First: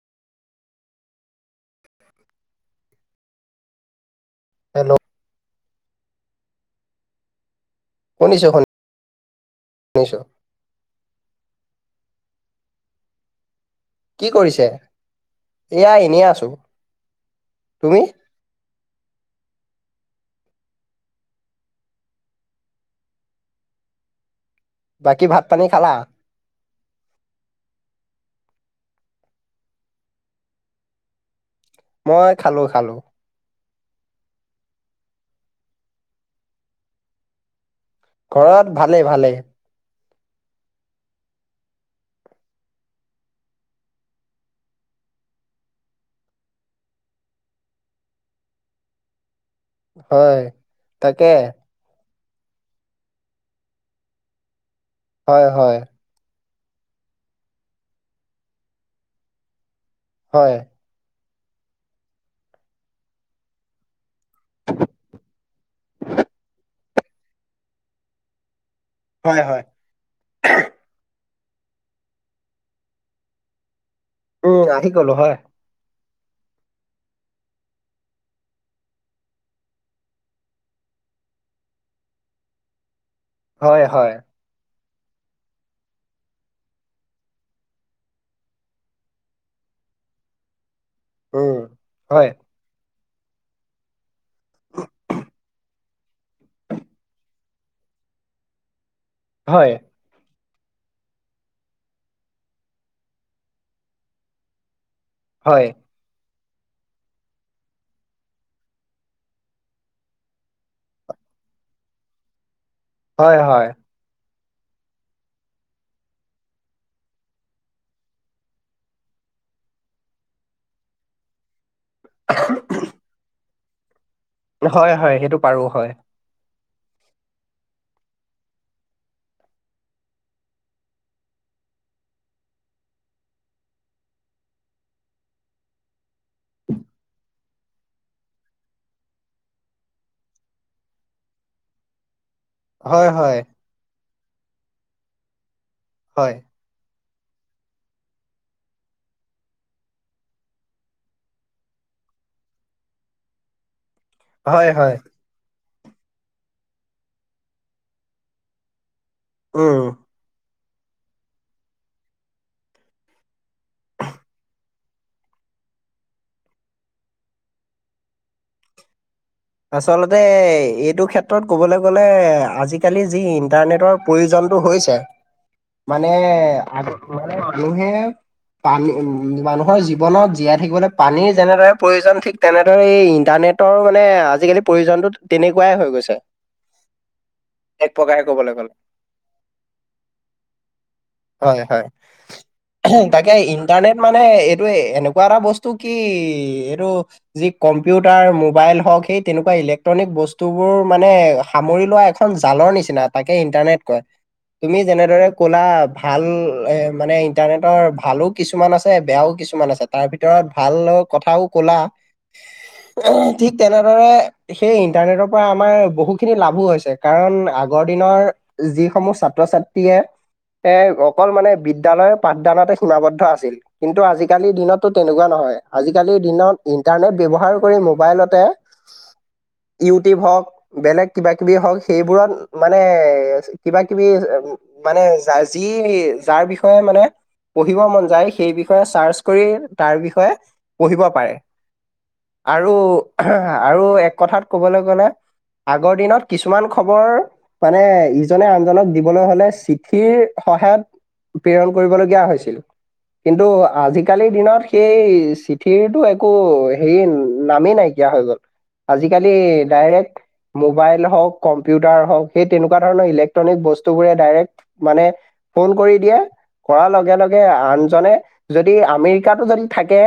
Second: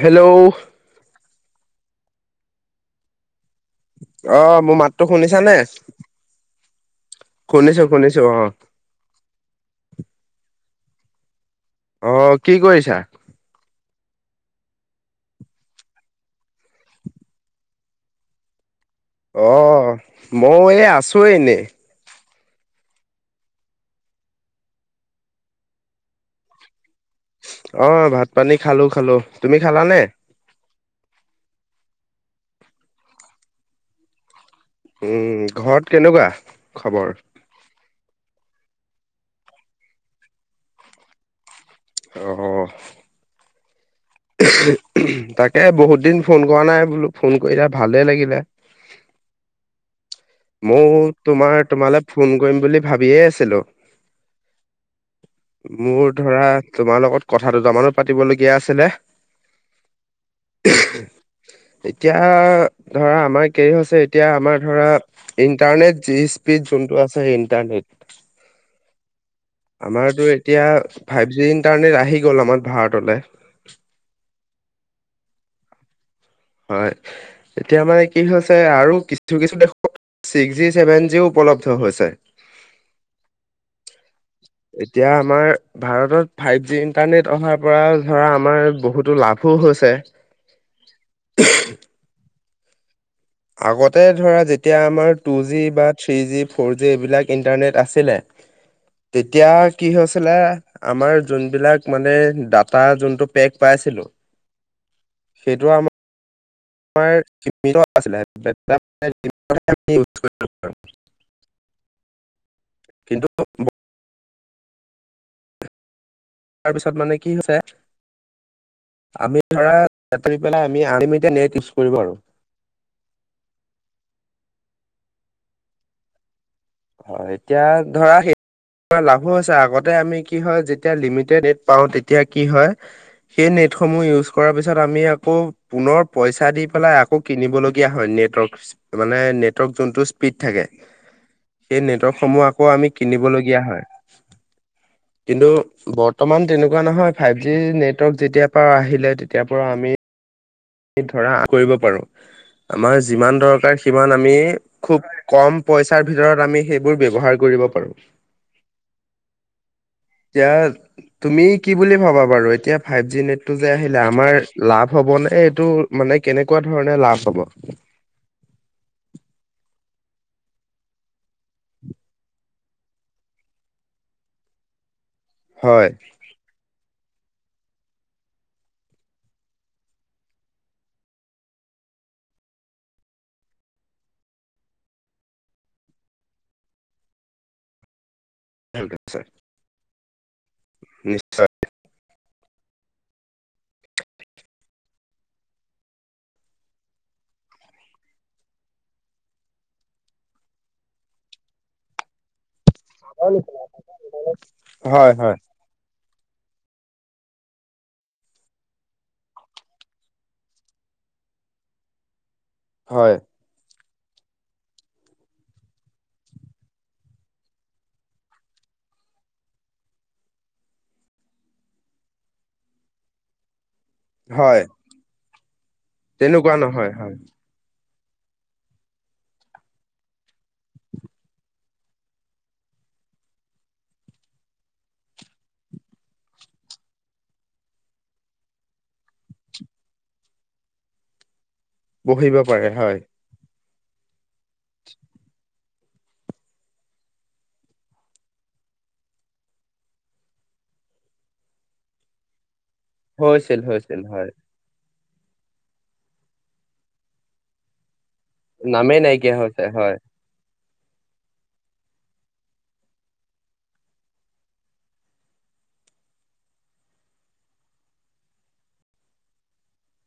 Hello? [inaudible] অ মোৰ hello মাততো শুনিছানে? শুনিছো-শুনিছো অ। শুনিছো শুনিছো। অ, কি কৰিছা? কি কৰিছে? এয়া এনেই আছো, তুমি? অ, ময়ো এই আছো এনেই। বাকী ভাত পানী খালা? অ, ভাত পানী খালো-খালো, তুমি খালানে? মই খালো-খালো। উম, ঘৰত কেনেকুৱা খবৰ? ঘৰত ভালে-ভালে। অ তাকে বহুত দিন ফোন কৰা নাই বোলো ফোন কৰিলা ভালে লাগিলে। হয়, মইও তাকে। তোমাৰ তোমালে ফোন কৰিম বুলি ভাবিয়ে আছিলো। হয় হয় মোৰ ধৰা তোমাৰ লগত কথা দুটামানো পাতিবলগীয়া আছিলে। হয়। এতিয়া ধৰা আমাৰ কেৰি হৈছে এতিয়া আমাৰ ধৰা ইণ্টাৰনেট যি স্পীড যোনটো আছে ইণ্টাৰনেট হয়-হয়। আমাৰতো এতিয়া ফাইভ জি ইণ্টাৰনেট আহি গ'ল আমাৰ ভাৰতলে। উম, আহি গলোঁ হয়। হয়। এতিয়া মানে কি হৈছে আৰু কিছু কিছু দেশত ছিক্স জি ছেভেন জিও উপলব্ধ হৈছে। হয়, হয়। এতিয়া আমাৰ ভাৰতত ফাইভ জি ইণ্টাৰনেট অহাৰ পৰা ধৰা আমাৰ বহুতো লাভ লাভো হৈছে। উম, হয়। আগতে ধৰা যেতিয়া আমাৰ টু জি বা থ্ৰী জি, ফ'ৰ জি এইবিলাক ইণ্টাৰনেট আছিলে। [inaudible] তেতিয়া হয় কি হৈছিলে আমাৰ যোনবিলাক মানে ডাটা যোনটো পেক পাই আছিলো। হয় সেইটো আমাৰ আমাৰ সিমীত আছিলে, সেইটো আমাৰ দিনতহে ইউজ কৰিব পাৰিছিলোঁ। কিন্তু হয়, হয়। তাৰপিছত মানে কি হৈছে আমি ধৰা বাতৰি পেলাই আমি আনলিমিটেত নেট ইউজ কৰিব পাৰো। [unintelligible] হয়, হয়। সেইটো পাৰো হয়। হয়, এতিয়া ধৰা সেই আমাৰ লাভো হৈছে। আগতে আমি কি হয় যেতিয়া লিমিটেড নেট পাওঁ, তেতিয়া কি হয় সেই নেটসমূহ ইউজ কৰাৰ পিছত আমি আকৌ পুনৰ পইচা দি পেলাই আকৌ কিনিব লগীয়া হয় নেটৱৰ্ক। মানে নেটৱৰ্ক যোনটো স্পীড থাকে। সেই নেটৱৰ্কসমূহ আকৌ আমি হয় হয় কিনিবলগীয়া হয়। কিন্তু হয় বৰ্তমান তেনেকুৱা নহয়, ফাইভ জি নেটৱৰ্ক যেতিয় পৰা আহিলে তেতিয়াৰ পৰা আমি ধৰা কৰিব পাৰো, আমাৰ যিমান দৰকাৰ সিমান আমি হয় হয় খুব কম পইচাৰ ভিতৰত আমি সেইবোৰ ব্যৱহাৰ কৰিব পাৰোঁ। উম। এতিয়া তুমি কি বুলি ভাবা বাৰু? এতিয়া ফাইভ জি নেটটো যে আহিলে আমাৰ লাভ হ'বনে এইটো মানে কেনেকুৱা ধৰণে লাভ হ'ব? আচলতে এইটো ক্ষেত্ৰত ক'বলৈ গ'লে আজিকালি যি ইণ্টাৰনেটৰ প্ৰয়োজনতটো হৈছে, হয় মানে [unintelligible] মানুহে পানী, মানুহৰ জীৱনত জীয়াই থাকিবলৈ পানীৰ যেনেদৰে প্ৰয়োজন ঠিক তেনেদৰে এই ইন্টাৰনেটৰ মানে আজিকালি প্ৰয়োজনতো তেনেকুৱাই হৈ গৈছে। এক প্ৰকাৰে কবলৈ গ'লে। নিশ্চয় হয়, হয়। তাকে ইণ্টাৰনেট মানে এইটো এনেকুৱা এটা বস্তু কি এইটো যি কম্পিউটাৰ মোবাইল হওঁক, সেই তেনেকুৱা ইলেক্ট্ৰনিক বস্তুবোৰ মানে সামৰি লোৱা এখন জালৰ নিচিনা। নাথাকে ইণ্টাৰনেট কয়। তুমি হয় যেনেদৰে হয় কলা ভাল মানে ইণ্টাৰনেটৰ ভালো কিছুমান আছে, বেয়াও কিছুমান আছে। তাৰ ভিতৰত ভিতৰত ভাল কথাও কলা, হয় ঠিক তেনেদৰে সেই ইণ্টাৰনেটৰ পৰা আমাৰ বহুখিনি লাভো হৈছে কাৰণ আগৰ দিনৰ যিসমূহ ছাত্ৰ-ছাত্ৰীয়ে এ অকল মানে বিদ্যালয়ৰ পাঠদানতে সীমাবদ্ধ আছিল। কিন্তু আজিকালিৰ হয় দিনতটো তেনেকুৱা নহয় আজিকালিৰ তেনেকুৱা দিনত নহয় হয় ইন্টাৰনেট ব্যৱহাৰ কৰি মোবাইলতে ইউটিউব হওক বেলেগ কিবা কিবি হওক সেইবোৰত মানে কিবা কিবি মানে যা যি যাৰ বিষয়ে মানে পঢ়িব মন যায় সেই বিষয়ে চাৰ্চ কৰি তাৰ বিষয়ে পঢ়িব পাৰে। বহিব পাৰে আৰু, হয় আৰু এক কথাত ক'বলৈ গ'লে। আগৰ দিনত কিছুমান খবৰ মানে ইজনে আনজনক দিবলৈ হলে চিঠিৰ সহায়ত প্ৰেৰণ কৰিবলগীয়া হৈছিল কিন্তু হৈছিল হৈছিল হয় আজিকালিৰ দিনত সেই চিঠিৰটো একো হেৰি নামেই নাইকিয়া হৈ গ'ল। নামেই নাইকিয়া আজিকালি হৈছে হয় ডাইৰেক্ট মোবাইল হওক কম্পিউটাৰ হওক সেই তেনেকুৱা ধৰণৰ ইলেক্ট্ৰনিক বস্তু বোৰে ডাইৰেক্ট মানে ফোন কৰি দিয়ে কৰাৰ লগে লগে আনজনে যদি আমেৰিকাতো যদি থাকে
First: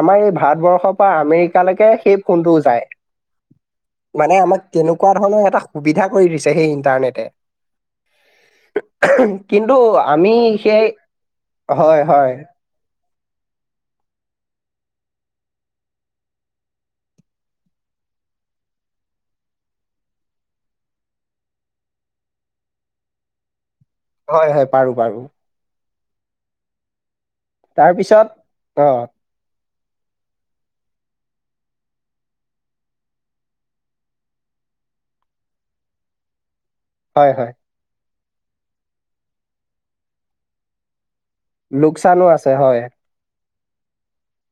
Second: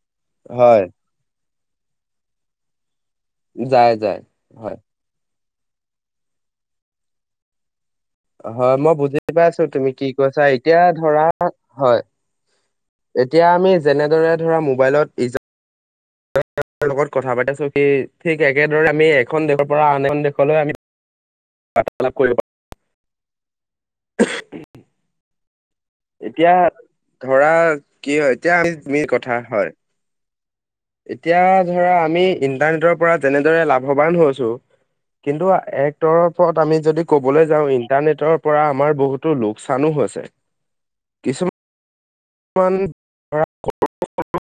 আমাৰ এই হয় ভাৰতবৰ্ষৰ পৰা আমেৰিকালৈকে সেই ফোনটোও যায় যায় যায় মানে আমাক হয় তেনেকুৱা ধৰণৰ এটা সুবিধা কৰি দিছে সেই ইণ্টাৰনেটে। হয় মই বুজি পাইছো তুমি কি আমি কৈছা এতিয়া সেই ধৰা হয় এতিয়া আমি যেনেদৰে ধৰা মোবাইলত ই জনৰ লগত কথা পাতি আছো কি ঠিক একেদৰে আমি এখন দেশৰ পৰা আন এখন দেশলৈ আমি বাৰ্তা লাপ কৰিব পাৰো। হয় হয় পাৰো পাৰো। এতিয়া ধৰা কি তাৰপিছত হয় এতিয়া অ আমি কথা হয় এতিয়া ধৰা আমি ইন্টাৰনেটৰ পৰা যেনেদৰে লাভৱান হৈছো কিন্তু এক্টৰৰ ওপৰত আমি যদি হয় হয় কবলৈ যাও ইণ্টাৰনেটৰ পৰা আমাৰ বহুতো লোকচানো হৈছে। কিছু লোকচানো আছে। মান হয়, [unintelligible]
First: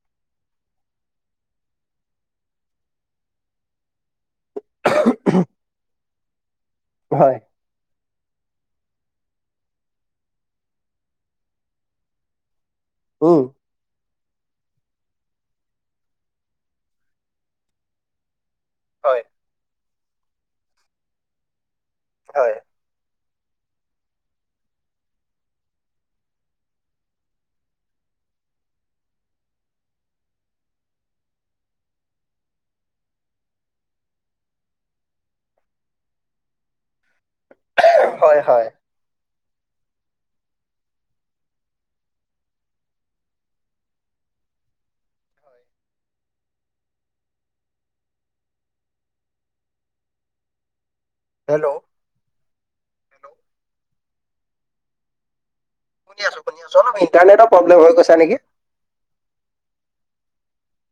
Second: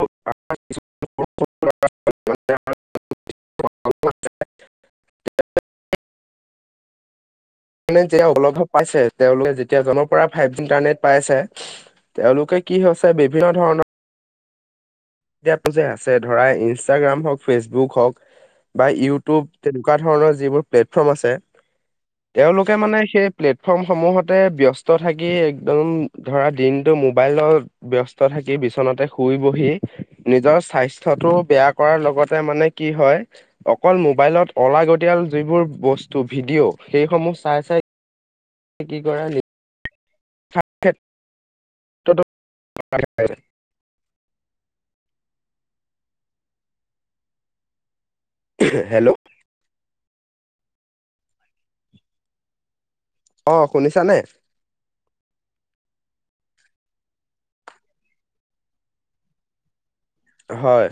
[unintelligible] হয় যেতিয়া লাভৱ পাইছে তেওঁলোকে যেতিয়া জনৰ পৰা ফাইভ জি ইণ্টাৰনেট পাই আছে তেওঁলোকে কি হৈছে উম। বিভিন্ন ধৰণৰ এপটো যে আছে ধৰা ইনষ্টাগ্ৰাম হওক ফেচবুক হওক বা হয়। ইউটিউব তেনেকুৱা ধৰণৰ যিবোৰ প্লেটফৰ্ম আছে হয়, তেওঁলোকে মানে সেই প্লেটফৰ্মসমূহতে ব্যস্ত থাকি একদম ধৰা দিনটো মোবাইলত ব্যস্ত থাকি বিচনাতে শুই বহি নিজৰ স্বাস্থ্যটো বেয়া কৰাৰ লগতে মানে কি হয় অকল মোবাইলত অলাগতিয়াল যিবোৰ বস্তু ভিডিঅ' সেইসমূহ চাই চাই হয় হয়। কি কৰা [unintelligible] হেল্ল'! হেল্ল'! হেল্ল', অ শুনিছানে? শুনি আছো শুনি আছো। অলপণ্টাৰনেটৰ প্ৰবলেম হৈ গৈছে নেকি হয়।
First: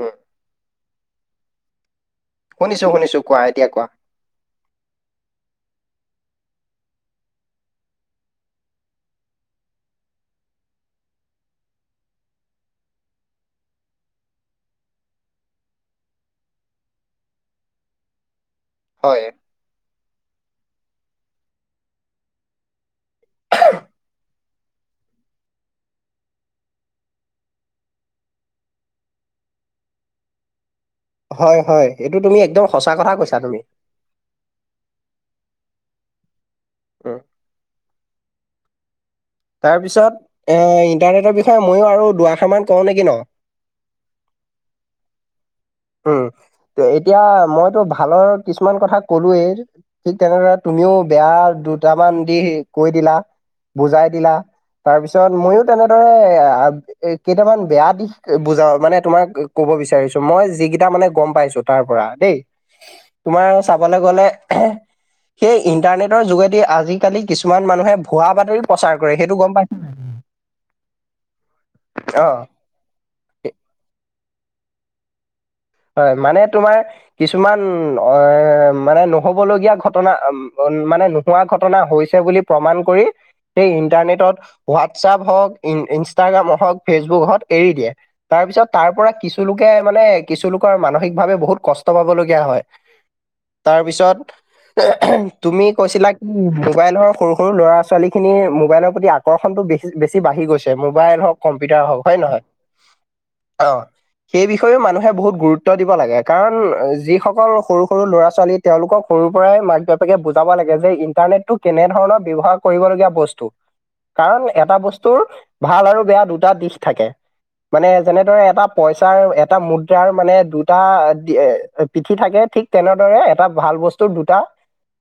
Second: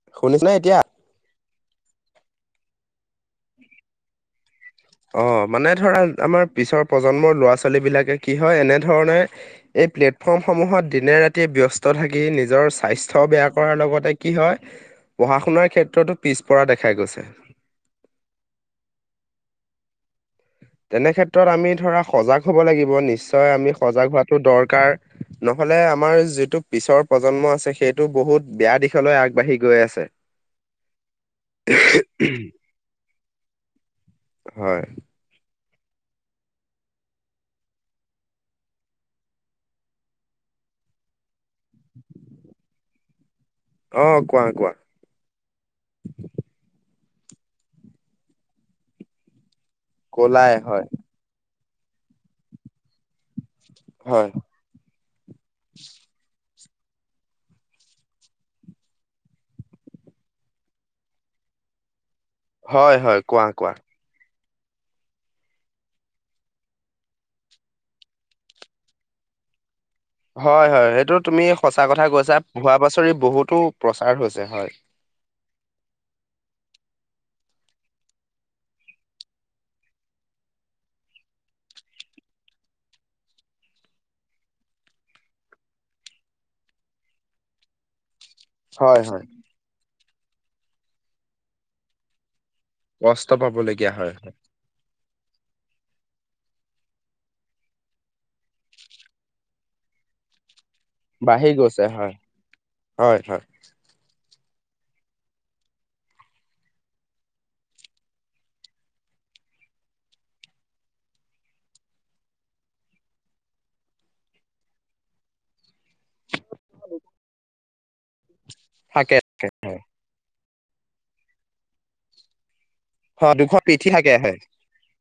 উম, শুনিছেনে এতিয়া? শুনিছোঁ, শুনিছোঁ কোৱা এতিয়া কোৱা। অ' মানে ধৰা আমাৰ পিছৰ প্ৰজন্মৰ ল'ৰা ছোৱালী বিলাকে কি হয়, এনেধৰণে এই প্লেটফৰ্মসমূহত দিনে ৰাতিয়ে ব্যস্ত থাকি নিজৰ স্বাস্থ্য বেয়া কৰাৰ লগতে কি হয় পঢ়া শুনাৰ ক্ষেত্ৰতো পিছপৰা দেখা গৈছে। হয়। তেনেক্ষেত্ৰত আমি ধৰা সজাগ হ'ব লাগিব, নিশ্চয় আমি সজাগ হোৱাটো দৰকাৰ। নহ'লে আমাৰ যিটো পিছৰ প্ৰজন্ম আছে। সেইটো বহুত বেয়া দিশলৈ আগবাঢ়ি গৈ আছে। হয়, হয়। এইটো তুমি একদম সঁচা কথা কৈছা তুমি। হয়। উম। তাৰপিছত এই, ইণ্টাৰনেটৰ বিষয়ে মইয়ো আৰু দুৱাষাৰা মান কওঁ নেকি নো? অ' কোৱা কোৱা। উম, এতিয়া মইতো ভালৰ কিছুমান কথা কলোয়েই। ঠিক তেনেদৰে কলাই হয় তুমিও বেয়া দুটামান দিশ কৈ দিলা, বুজাই হয় দিলা। তাৰপিছত মইয়ো তেনেদৰে এই কেইটামান বেয়া দিশ বুজাও মানে তোমাক ক'ব বিচাৰিছোঁ। মই যিকেইটা মানে গ'ম পাইছোঁ। তাৰ পৰা দেই হয় হয় কোৱা তোমাৰ কোৱা। চাবলে গ'লে সেই ইণ্টাৰনেটৰ যোগেদি আজিকালি কিছুমান মানুহে ভুৱা বাতৰি প্ৰচাৰ কৰে। সেইটো গ'ম পাইছা? হয়, হয়। সেইটো তুমি সঁচা কথা অ কৈছা। ভুৱা বছৰি বহুতো প্ৰচাৰ হৈছে হয়। হয়, মানে তোমাৰ কিছুমান অ' মানে নহ'ব লগীয়া ঘটনা মানে নোহোৱা ঘটনা হৈছে বুলি প্ৰমাণ কৰি সেই ইণ্টাৰনেটত, হোৱাটছএপ হওঁক ই ইনষ্টাগ্ৰাম হওঁক, ফেচবুক হওঁক এৰি দিয়ে। তাৰপিছত, হয় তাৰপৰা হয় কিছুলোকে মানে কিছুলোকৰ মানসিক ভাৱে বহুত কষ্ট পাবলগীয়া হয়। কষ্ট পাবলগীয়া হয় তাৰপিছত হয়। তুমি কৈছিলা কি মোবাইল সৰু সৰু ল'ৰা-ছোৱালী খিনিৰ মোবাইলৰ প্ৰতি আকৰ্ষণটো বেছি বেছি বাঢ়ি গৈছে। ম'বাইল হওঁক, বাঢ়ি কম্পিউটাৰ গৈছে হওঁক হয় হয়নে নহয়? হয় হয় অ' সেই বিষেয়েও মানুহে মানুহে বহুত গুৰুত্ব দিব লাগে। কাৰণ যিসকল সৰু সৰু ল'ৰা-ছোৱালী তেওঁলোকক সৰুৰ পৰাই মাক বাপেকে বুজাব লাগে যে ইন্টাৰনেটটো কেনেধৰণৰ ব্যৱহাৰ কৰিবলগীয়া বস্তু। কাৰণ এটা বস্তুৰ ভাল আৰু বেয়া দুটা দিশ থাকে, মানে যেনেদৰে এটা থাকে পইচাৰ, থাকে এটা হয় মুদ্ৰাৰ মানে দুটা পিঠি থাকে, ঠিক তেনেদৰে হয় এটা দুখন ভাল পিঠি বস্তুৰ থাকে হয় দুটা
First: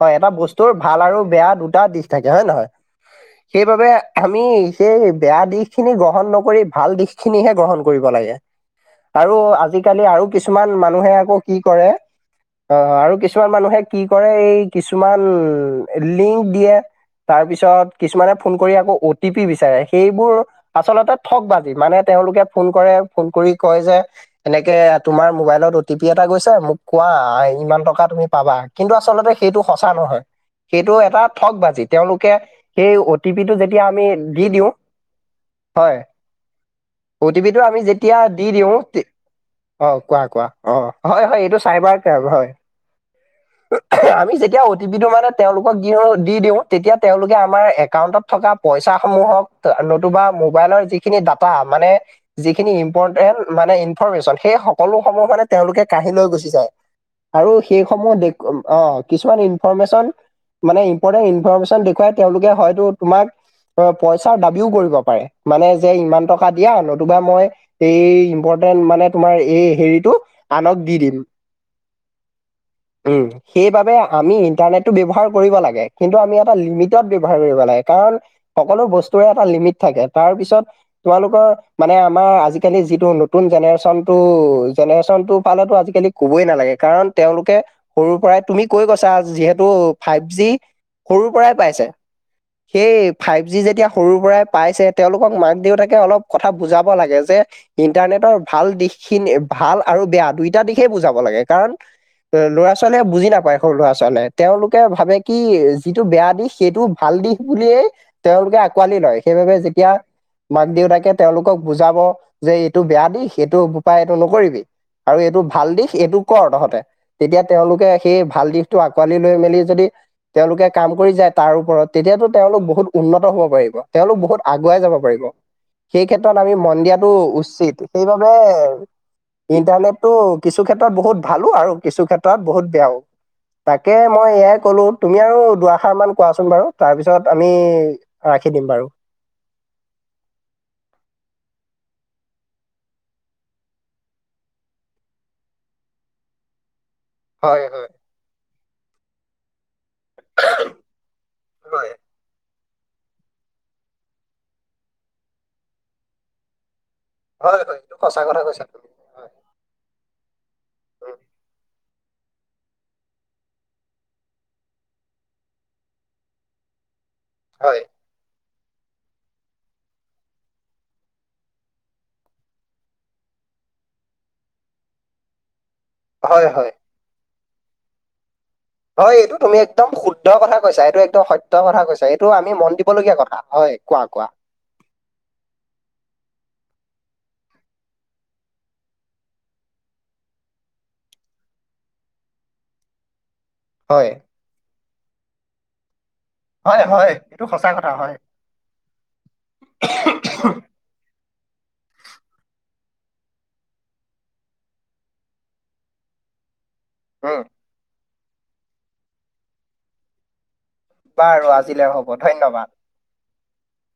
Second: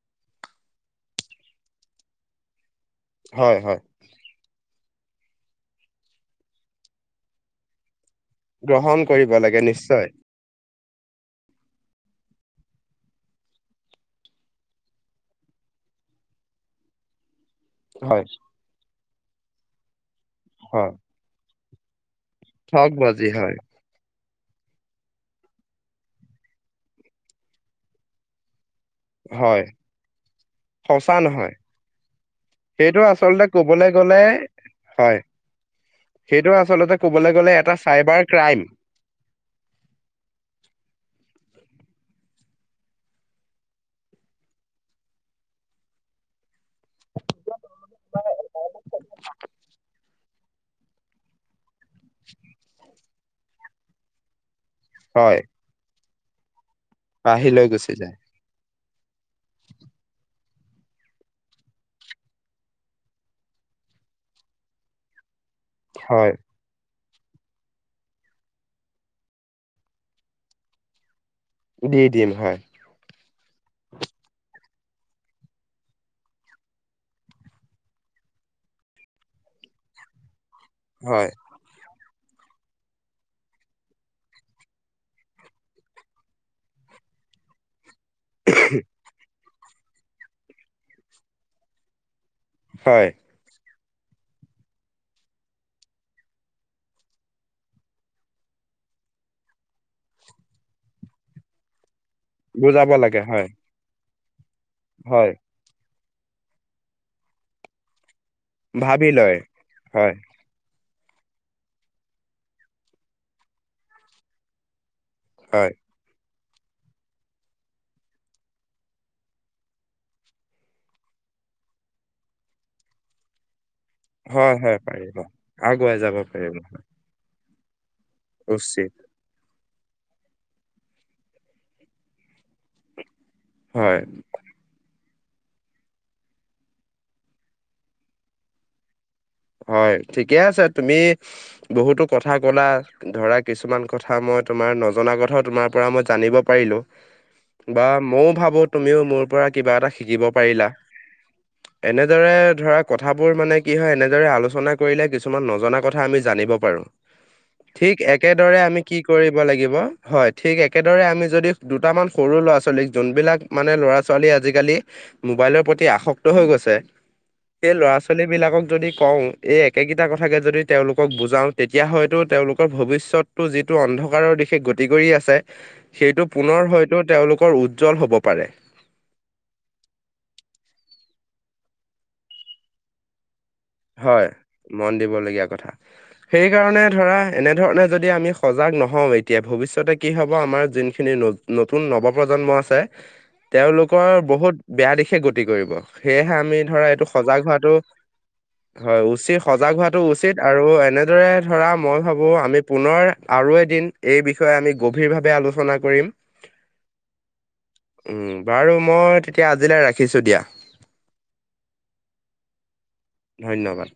হয়, এটা বস্তুৰ ভাল আৰু বেয়া দুটা দিশ থাকে হয় নহয়? হয় হয় সেইবাবে আমি সেই বেয়া দিশ খিনি গ্ৰহণ নকৰি, ভাল দিশ খিনিহে গ্ৰহণ কৰিব লাগে। গ্ৰহণ আৰু কৰিব লাগে আজিকালি নিশ্চয়। আৰু কিছুমান মানুহে আকৌ কি কৰে অ' কিছুমান মানুহে কি কৰে এই কিছুমান লিংক দিয়ে। তাৰপিছত হয় কিছুমানে ফোন কৰি আকৌ অ টি পি বিচাৰে। সেইবোৰ হয় আচলতে ঠগ বাজি মানে তেওঁলোকে ফোন ঠগ কৰে বাজি ফোন হয় কৰি কয় যে এনেকে তোমাৰ মোবাইলত অ টি পি এটা গৈছে মোক কোৱা ইমান টকা তুমি পাবা। কিন্তু, আচলতে হয় সেইটো সঁচা নহয়। সেইটো সঁচা এটা নহয় ঠগ বাজি, তেওঁলোকে সেই সেইটো অ টি আচলতে পিটো যেতিয়া কবলৈ আমি গ'লে দি দিওঁ, হয়, হয় সেইটো আচলতে অ' ক'বলৈ টি পি গ'লে টো এটা আমি যেতিয়া চাইবাৰ দি ক্ৰাইম। দিওঁ অ! কোৱা-কোৱা অ, হয়-হয় এইটো চাইবাৰ টাইপৰ হয়। [unintelligible] আমি যেতিয়া অটিপিটো মানে তেওঁলোকক দিওঁ দি দিওঁ তেতিয়া তেওঁলোকে আমাৰ একাউণ্টত থকা পইচা সমূহক নতুবা মোবাইলৰ যিখিনি দাত টা মানে যিখিনি ইম্পৰ্টেন্ট মানে ইনফৰমেচন সেই সকলো সমূহ হয় মানে তেওঁলোকে কাঢ়ি লৈ গুচি যায় আহি আৰু লৈ গুচি সেইসমূহ যায় অঁ কিছুমান ইনফৰমেচন মানে ইম্পৰ্টেণ্ট ইনফৰ্মেশ্যন দেখুৱাই তেওঁলোকে হয়তো তোমাক পইচাৰ দাবীও কৰিব পাৰে মানে যে ইমান হয় টকা দিয়া নতুবা মই এই ইম্প ৰ্টেম মানে তোমাৰ এই হেৰিটো আনক দি দিম। দি দিম হয়। উম! সেইবাবে আমি ইণ্টাৰনেটটো ব্যৱহাৰ কৰিব লাগে, কিন্তু আমি এটা লিমিটত ব্যৱহাৰ কৰিব লাগে, কাৰণ সকলো বস্তুৰে এটা লিমিট থাকে, তাৰ পিছত হয় তোমালোকৰ মানে আমাৰ আজিকালি যিটো নতুন জেনেৰেচনটো, জেনেৰেচনটো পালে আজিকালি ক'বই নালাগে, কাৰণ তেওঁলোকে সৰুৰ পৰাই তুমি কৈ গৈছা, যিহেতু ফাইভজি সৰুৰ পৰাই পাইছে। হয় সেই ফাইভজি যেতিয়া সৰুৰ পৰাই পাইছে। তেওঁলোকক মাক-দেউতাকে অলপ কথা বুজাব লাগে, যে ইণ্টাৰনেটৰ ভাল দিশ খিনি, ভাল আৰু বেয়া দুইটা দিশেই বুজাব লাগে, কাৰণ বুজাব ল'ৰা-ছোৱালীয়ে লাগে বুজি হয় নাপায় সৰু ল'ৰা-ছোৱালীয়ে, তেওঁলোকে ভাবে হয় কি যিটো বেয়া দিশ, সেইটো ভাল দিশ বুলিয়েই তেওঁলোকে আঁকোৱালি লয়, সেইবাবে যেতিয়া হয় মাক-দেউতাকে তেওঁলোকক বুজাব যে এইটো বেয়া দিশ, সেইটো বোপাই এইটো নকৰিবি। আৰু এইটো ভাল হয়, দিশ এইটো কৰ তহঁতে, তেতিয়া তেওঁলোকে সেই ভাল দিশটো আঁকোৱালি লৈ মেলি যদি তেওঁলোকে কাম কৰি যায় তাৰ ওপৰত, তেতিয়াতো তেওঁলোকে বহুত উন্নত হ'ব পাৰিব। তেওঁলোক বহুত হয়, হয় আগুৱাই যাব পাৰিব, আগুৱাই সেই যাব ক্ষেত্ৰত আমি পাৰিব মন দিয়াত টো উচিত। সেইবাবে উচিত ইণ্টাৰনেটটো কিছু ক্ষেত্ৰত বহুত ভালো আৰু কিছু ক্ষেত্ৰত বহুত বেয়াও। তাকে হয়, মই এয়াই ক'লো। তুমি আৰু দুআষাৰমান কোৱা চোন বাৰু তাৰপিছত আমি ৰাখি দিম বাৰু। হয়। ঠিকে আছে, তুমি বহুতো কথা ক'লা। ধৰা কিছুমান কথা মই তোমাৰ নজনা কথাও তোমাৰ পৰা মই জানিব পাৰিলোঁ। হয়, বা হয়, মইও ভাবোঁ, তুমিও মোৰ পৰা কিবা এটা হিক শিকিব পাৰিলা। হয়, এনেদৰে ধৰা কথাবোৰ মানে কি হয়, এনে এনেদৰে আলোচনা কৰিলে কিছুমান নজনা কথা আমি পাৰো। হয়, হয়, এইটো ঠিক সঁচা কথা একেদৰে কৈছা আমি তুমি। কি হয়, কৰিব লাগিব হয়, ঠিক একেদৰে উম, আমি যদি দুটামান সৰু ল'ৰা-ছোৱালীক, যোনবিলাক মানে ল'ৰা-ছোৱালীয়ে আজিকালি মোবাইলৰ প্ৰতি আসক্ত হৈ গৈছে। সেই হয়, ল'ৰা-ছোৱালী বিলাকক যদি কওঁ, এই একেকেইটা কথাকে যদি তেওঁলোকক বুজাওঁ, তেতিয়া হয়তো তেওঁলোকৰ ভৱিষ্যত টো যিটো অন্ধকাৰৰ দিশে গতি কৰি আছে সেইটো হয়, পুনৰ হয়, হয়তো তেওঁলোকৰ উজ্জ্বল হ'ব পাৰে। হয়, এইটো তুমি একদম শুদ্ধ কথা কৈছা। এইটো একদম সত্য কথা কৈছা, এইটো আমি মন দিবলগীয়া কথা হয়। কোৱা, কোৱা, হয়, মন দিবলগীয়া কথা। সেইকাৰণে ধৰা এনেধৰণে যদি আমি সজাগ নহওঁ এতিয়া, ভৱিষ্যতে কি হ'ব আমাৰ যোনখিনি নতু নতুন নৱপ্ৰজন্ম আছে। [inaudible] তেওঁলোকৰ বহুত বেয়া দিশে গতি কৰিব, সেয়েহে আমি হয়, ধৰা হয়, এইটো সজাগ সঁচা হোৱাটো কথা হয়, হয় উচিত, সজাগ হোৱাটো উচিত আৰু এনেদৰে ধৰা মই ভাবো আমি পুনৰ আৰু এদিন এই বিষয়ে আমি গভীৰভাৱে আলোচনা কৰিম। হয় উম, বাৰু মই তেতিয়া আজিলৈ ৰাখিছো দিয়া। বাৰু আজিলে হ'ব ধন্যবাদ। ধন্যবাদ।